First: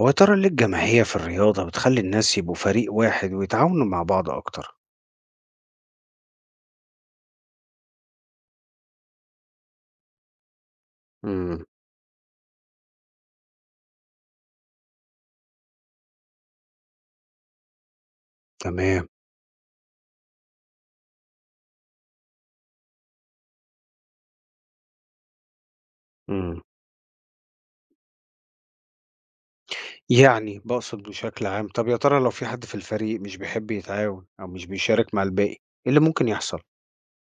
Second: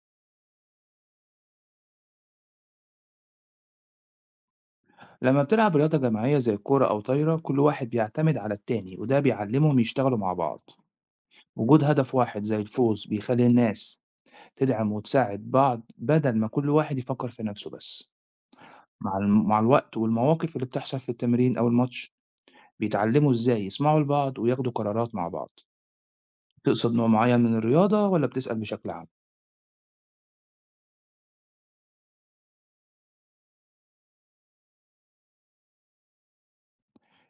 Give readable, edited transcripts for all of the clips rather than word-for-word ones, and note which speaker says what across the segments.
Speaker 1: هو يا ترى ليه الجماهير في الرياضة بتخلي الناس يبقوا فريق واحد ويتعاونوا مع بعض أكتر؟
Speaker 2: لما بتلعب رياضة جماعية زي الكورة أو طايرة، كل واحد بيعتمد على التاني وده بيعلمهم يشتغلوا مع بعض.
Speaker 1: امم
Speaker 2: وجود هدف واحد زي الفوز بيخلي الناس تدعم وتساعد بعض بدل ما كل واحد يفكر في نفسه بس.
Speaker 1: تمام.
Speaker 2: مع الوقت والمواقف اللي بتحصل في التمرين أو الماتش، بيتعلموا إزاي يسمعوا لبعض وياخدوا قرارات مع بعض.
Speaker 1: امم
Speaker 2: تقصد نوع معين من الرياضة ولا بتسأل بشكل عام؟
Speaker 1: يعني بقصد بشكل عام. طب يا ترى لو في حد في الفريق مش بيحب يتعاون أو مش بيشارك مع الباقي، إيه اللي ممكن يحصل؟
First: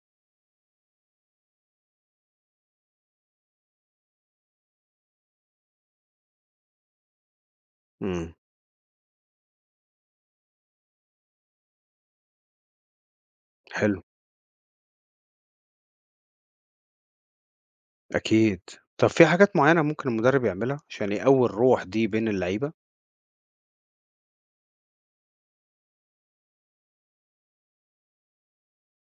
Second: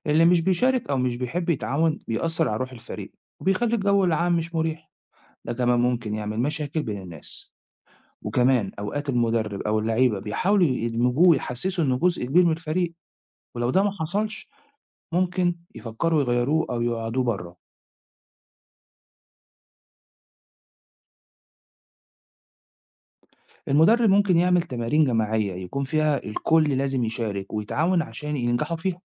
Speaker 2: اللي مش بيشارك أو مش بيحب يتعاون بيأثر على روح الفريق، وبيخلي الجو العام مش مريح. ده كمان ممكن يعمل مشاكل بين الناس.
Speaker 1: امم
Speaker 2: وكمان أوقات المدرب أو اللعيبة بيحاولوا يدمجوه ويحسسوا إنه جزء كبير من الفريق، ولو ده ما
Speaker 1: حلو.
Speaker 2: حصلش ممكن يفكروا يغيروه أو يقعدوه بره.
Speaker 1: أكيد. طب في حاجات معينة ممكن المدرب يعملها عشان يقوي الروح دي بين اللعيبة؟
Speaker 2: المدرب ممكن يعمل تمارين جماعية يكون فيها الكل لازم يشارك ويتعاون عشان ينجحوا فيها.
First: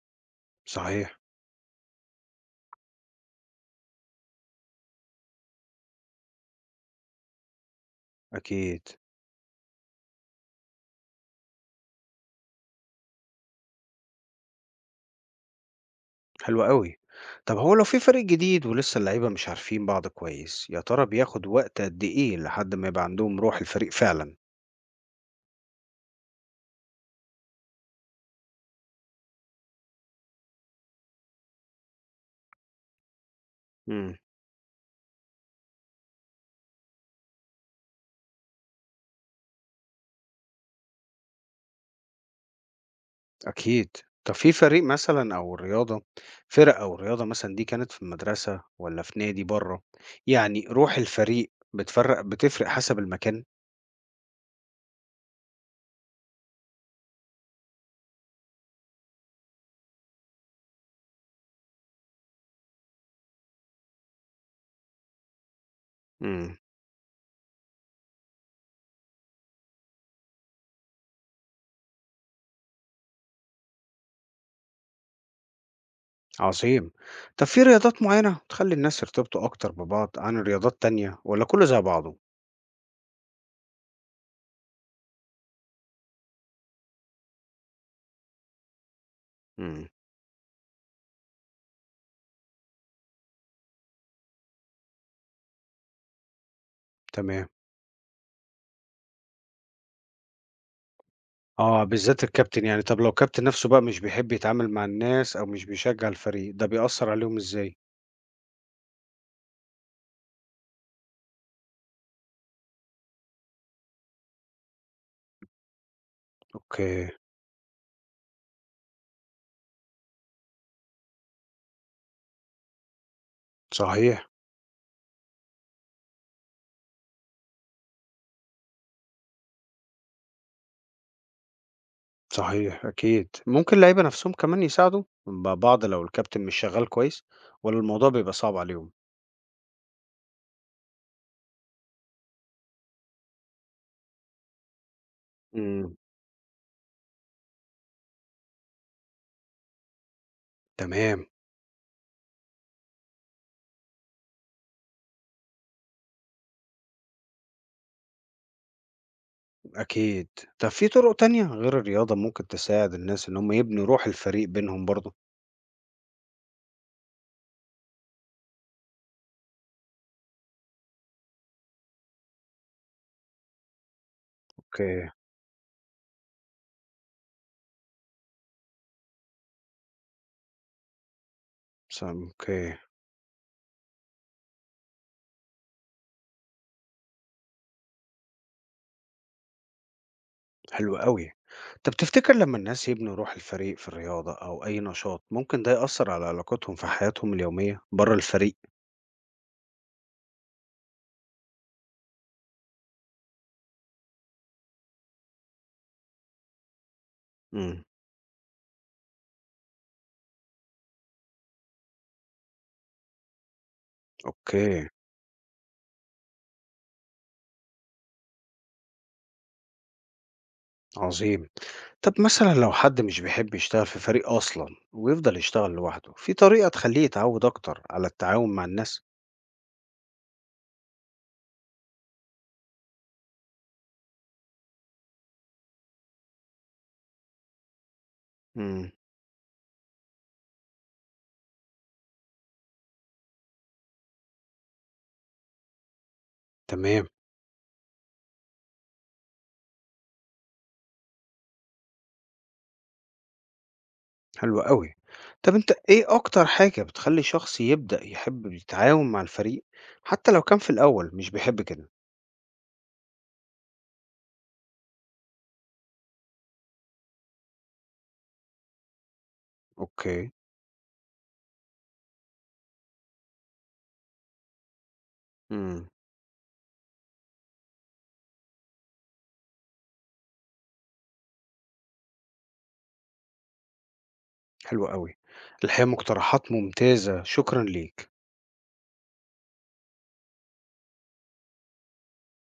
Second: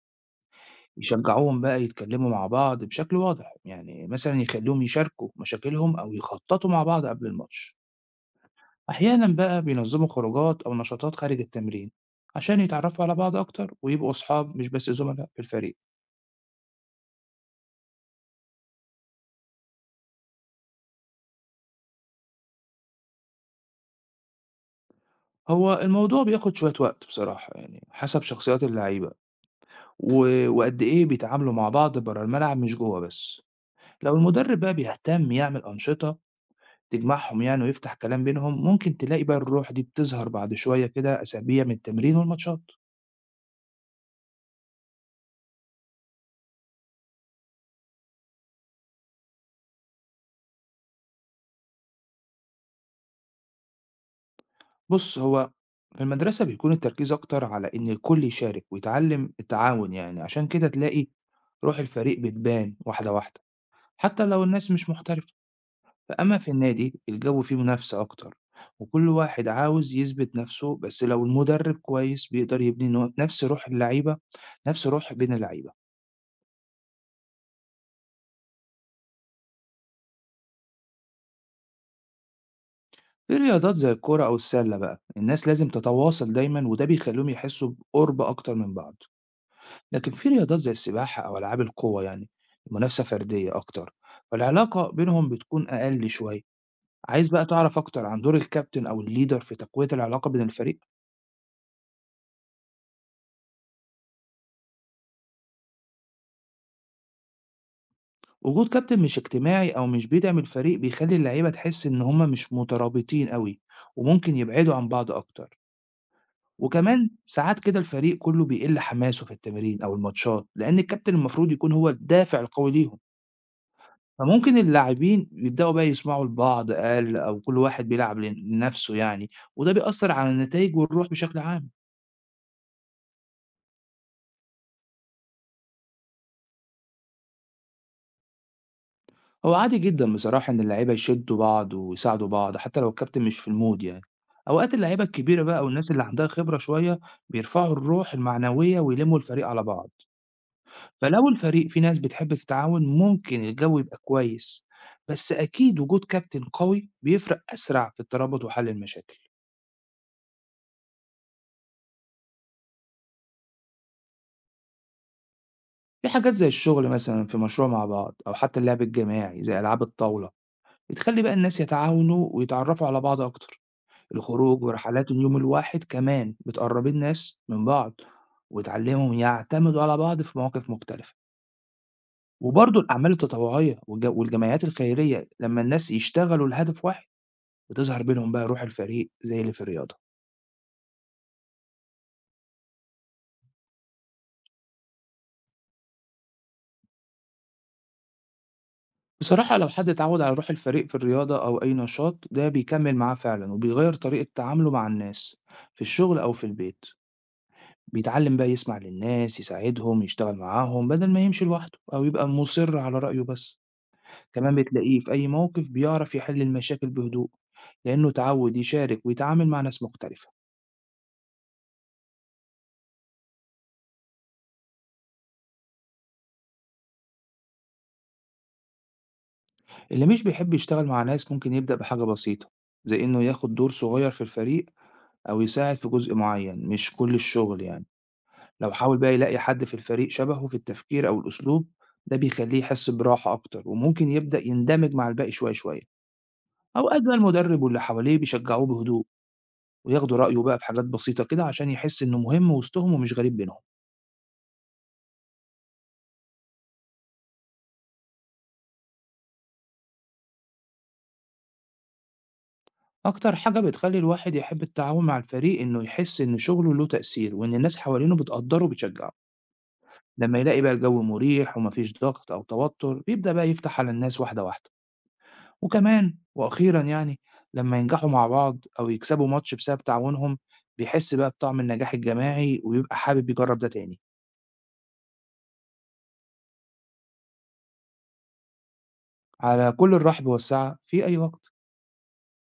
Speaker 1: صحيح.
Speaker 2: يشجعوهم بقى يتكلموا مع بعض بشكل واضح، يعني مثلا يخليهم يشاركوا مشاكلهم أو يخططوا مع بعض قبل الماتش.
Speaker 1: أكيد.
Speaker 2: أحيانا بقى بينظموا خروجات أو نشاطات خارج التمرين عشان يتعرفوا على بعض أكتر ويبقوا أصحاب مش بس زملاء في الفريق.
Speaker 1: حلو قوي. طب هو لو في فريق جديد ولسه اللعيبة مش عارفين بعض كويس، يا ترى بياخد وقت قد إيه لحد ما يبقى عندهم روح الفريق فعلا؟
Speaker 2: هو الموضوع بياخد شوية وقت بصراحة، يعني حسب شخصيات اللعيبة، و وقد إيه بيتعاملوا مع بعض برّه الملعب مش جوّه بس. لو المدرب بقى بيهتم يعمل أنشطة تجمعهم يعني ويفتح كلام بينهم، ممكن تلاقي بقى الروح دي بتظهر بعد شوية كده أسابيع من التمرين والماتشات.
Speaker 1: أكيد. طب في فريق مثلا أو الرياضة، فرق أو الرياضة مثلا دي كانت في المدرسة ولا في نادي بره؟ يعني روح الفريق بتفرق حسب المكان؟
Speaker 2: بُص، هو في المدرسة بيكون التركيز أكتر على إن الكل يشارك ويتعلم التعاون يعني، عشان كده تلاقي روح الفريق بتبان واحدة، واحدة، حتى لو الناس مش محترفة. فأما في
Speaker 1: امم
Speaker 2: النادي الجو فيه منافسة أكتر، وكل واحد عاوز يثبت نفسه. بس لو المدرب كويس بيقدر يبني نفس روح بين اللعيبة.
Speaker 1: عظيم. طب في رياضات معينة تخلي الناس يرتبطوا أكتر ببعض عن رياضات تانية، ولا كله زي بعضه؟
Speaker 2: في رياضات زي الكورة أو السلة بقى الناس لازم تتواصل دايما، وده بيخليهم يحسوا بقرب أكتر من بعض.
Speaker 1: امم
Speaker 2: لكن في رياضات زي السباحة أو ألعاب القوة يعني، المنافسة فردية أكتر، فالعلاقة بينهم بتكون أقل شوية. عايز بقى
Speaker 1: تمام.
Speaker 2: تعرف أكتر عن دور الكابتن أو الليدر في تقوية العلاقة بين الفريق؟
Speaker 1: اه، بالذات الكابتن يعني. طب لو الكابتن نفسه بقى مش بيحب يتعامل مع الناس أو مش بيشجع الفريق، ده بيأثر عليهم إزاي؟
Speaker 2: وجود كابتن مش اجتماعي أو مش بيدعم الفريق بيخلي اللعيبة تحس إن هما مش مترابطين أوي، وممكن يبعدوا عن بعض أكتر.
Speaker 1: أوكي.
Speaker 2: وكمان ساعات كده الفريق كله بيقل حماسه في التمارين أو الماتشات، لأن الكابتن المفروض يكون هو الدافع القوي ليهم.
Speaker 1: صحيح.
Speaker 2: فممكن اللاعبين يبدأوا بقى يسمعوا لبعض أقل، أو كل واحد بيلعب لنفسه يعني، وده بيأثر على النتائج والروح بشكل عام.
Speaker 1: صحيح، أكيد. ممكن اللعيبة نَفْسهم كمان يساعدوا بعض لو الكابتن مش شغّال كويس، والّا الموضوع بيبقى صعب عليهم؟
Speaker 2: هو عادي جدًا بصراحة إن اللعيبة يشدّوا بعض ويساعدوا بعض حتى لو الكابتن مش في المود يعني. أوقات اللعيبة الكبيرة بقى والناس
Speaker 1: إمم.
Speaker 2: اللي عندها خبرة شوية بيرفعوا الروح المعنوية ويلمّوا الفريق على بعض.
Speaker 1: تمام،
Speaker 2: فلو الفريق فيه ناس بتحب تتعاون ممكن الجو يبقى كويس، بس أكيد وجود كابتن قوي بيفرق أسرع في الترابط وحل المشاكل.
Speaker 1: أكيد. طب في طُرق تانية غير الرياضة ممكن تساعد الناس إن هم يبنوا روح الفريق بينهم برضه؟
Speaker 2: في حاجات زي الشغل مثلًا في مشروع مع بعض، أو حتى اللعب الجماعي زي ألعاب الطاولة، بتخلّي بقى الناس يتعاونوا ويتعرّفوا على بعض أكتر. الخروج
Speaker 1: أوكي،
Speaker 2: ورحلات اليوم الواحد كمان بتقرّبي الناس من بعض، وتعلّميهم يعتمدوا على بعض في مواقف مختلفة.
Speaker 1: أوكي،
Speaker 2: وبرضه الأعمال التطوعية والج والجمعيات الخيرية لمّا الناس يشتغلوا لهدف واحد، بتظهر بينهم بقى روح الفريق زي اللي في الرياضة.
Speaker 1: حلو أوي. طب تفتكر لمّا الناس يبنوا روح الفريق في الرياضة أو أي نشاط، ممكن ده يأثّر على علاقتهم في حياتهم اليومية برّه الفريق؟
Speaker 2: بصراحة لو حد اتعوّد على روح الفريق في الرياضة أو أي نشاط، ده بيكمّل معاه فعلًا وبيغيّر طريقة تعامله مع الناس، في الشغل أو في البيت.
Speaker 1: إمم،
Speaker 2: بيتعلّم بقى يسمع للناس، يساعدهم، يشتغل معاهم بدل ما يمشي لوحده أو يبقى مُصِر على رأيه بس. كمان
Speaker 1: أوكي.
Speaker 2: بتلاقيه في أي موقف بيعرف يحل المشاكل بهدوء، لأنه اتعود يشارك ويتعامل مع ناس مختلفة.
Speaker 1: عظيم. طب مثلا لو حد مش بيحب يشتغل في فريق أصلا ويفضل يشتغل لوحده، في طريقة تخليه يتعود أكتر على التعاون مع الناس؟
Speaker 2: اللي مش بيحب يشتغل مع ناس ممكن يبدأ بحاجة بسيطة، زي إنه ياخد دور صغير في الفريق، أو يساعد في جزء معين مش كل الشغل يعني. لو
Speaker 1: مم.
Speaker 2: حاول بقى يلاقي حد في الفريق شبهه في التفكير أو الأسلوب، ده بيخليه يحس براحة أكتر، وممكن يبدأ يندمج مع الباقي شوية شوية. أوقات
Speaker 1: تمام.
Speaker 2: بقى المدرب واللي حواليه بيشجعوه بهدوء، وياخدوا رأيه بقى في حاجات بسيطة كده عشان يحس إنه مهم وسطهم ومش غريب بينهم.
Speaker 1: حلو قوي. طب أنت إيه أكتر حاجة بتخلي شخص يبدأ يحب يتعاون مع الفريق حتى لو كان في الأول مش بيحب كده؟
Speaker 2: أكتر حاجة بتخلّي الواحد يحب التعاون مع الفريق إنه يحس إن شغله له تأثير، وإن الناس حوالينه بتقدّره وبتشجّعه.
Speaker 1: أوكي.
Speaker 2: لمّا يلاقي بقى الجو مريح وما فيش ضغط أو توتر، بيبدأ بقى يفتح على الناس واحدة واحدة.
Speaker 1: مم.
Speaker 2: وكمان وأخيرًا يعني، لمّا ينجحوا مع بعض أو يكسبوا ماتش بسبب تعاونهم، بيحس بقى بطعم النجاح الجماعي، وبيبقى حابب يجرّب ده تاني.
Speaker 1: حلو قوي. الحقيقة مقترحات ممتازة، شكرا ليك.
Speaker 2: على كل الرحب والسعة في أي وقت.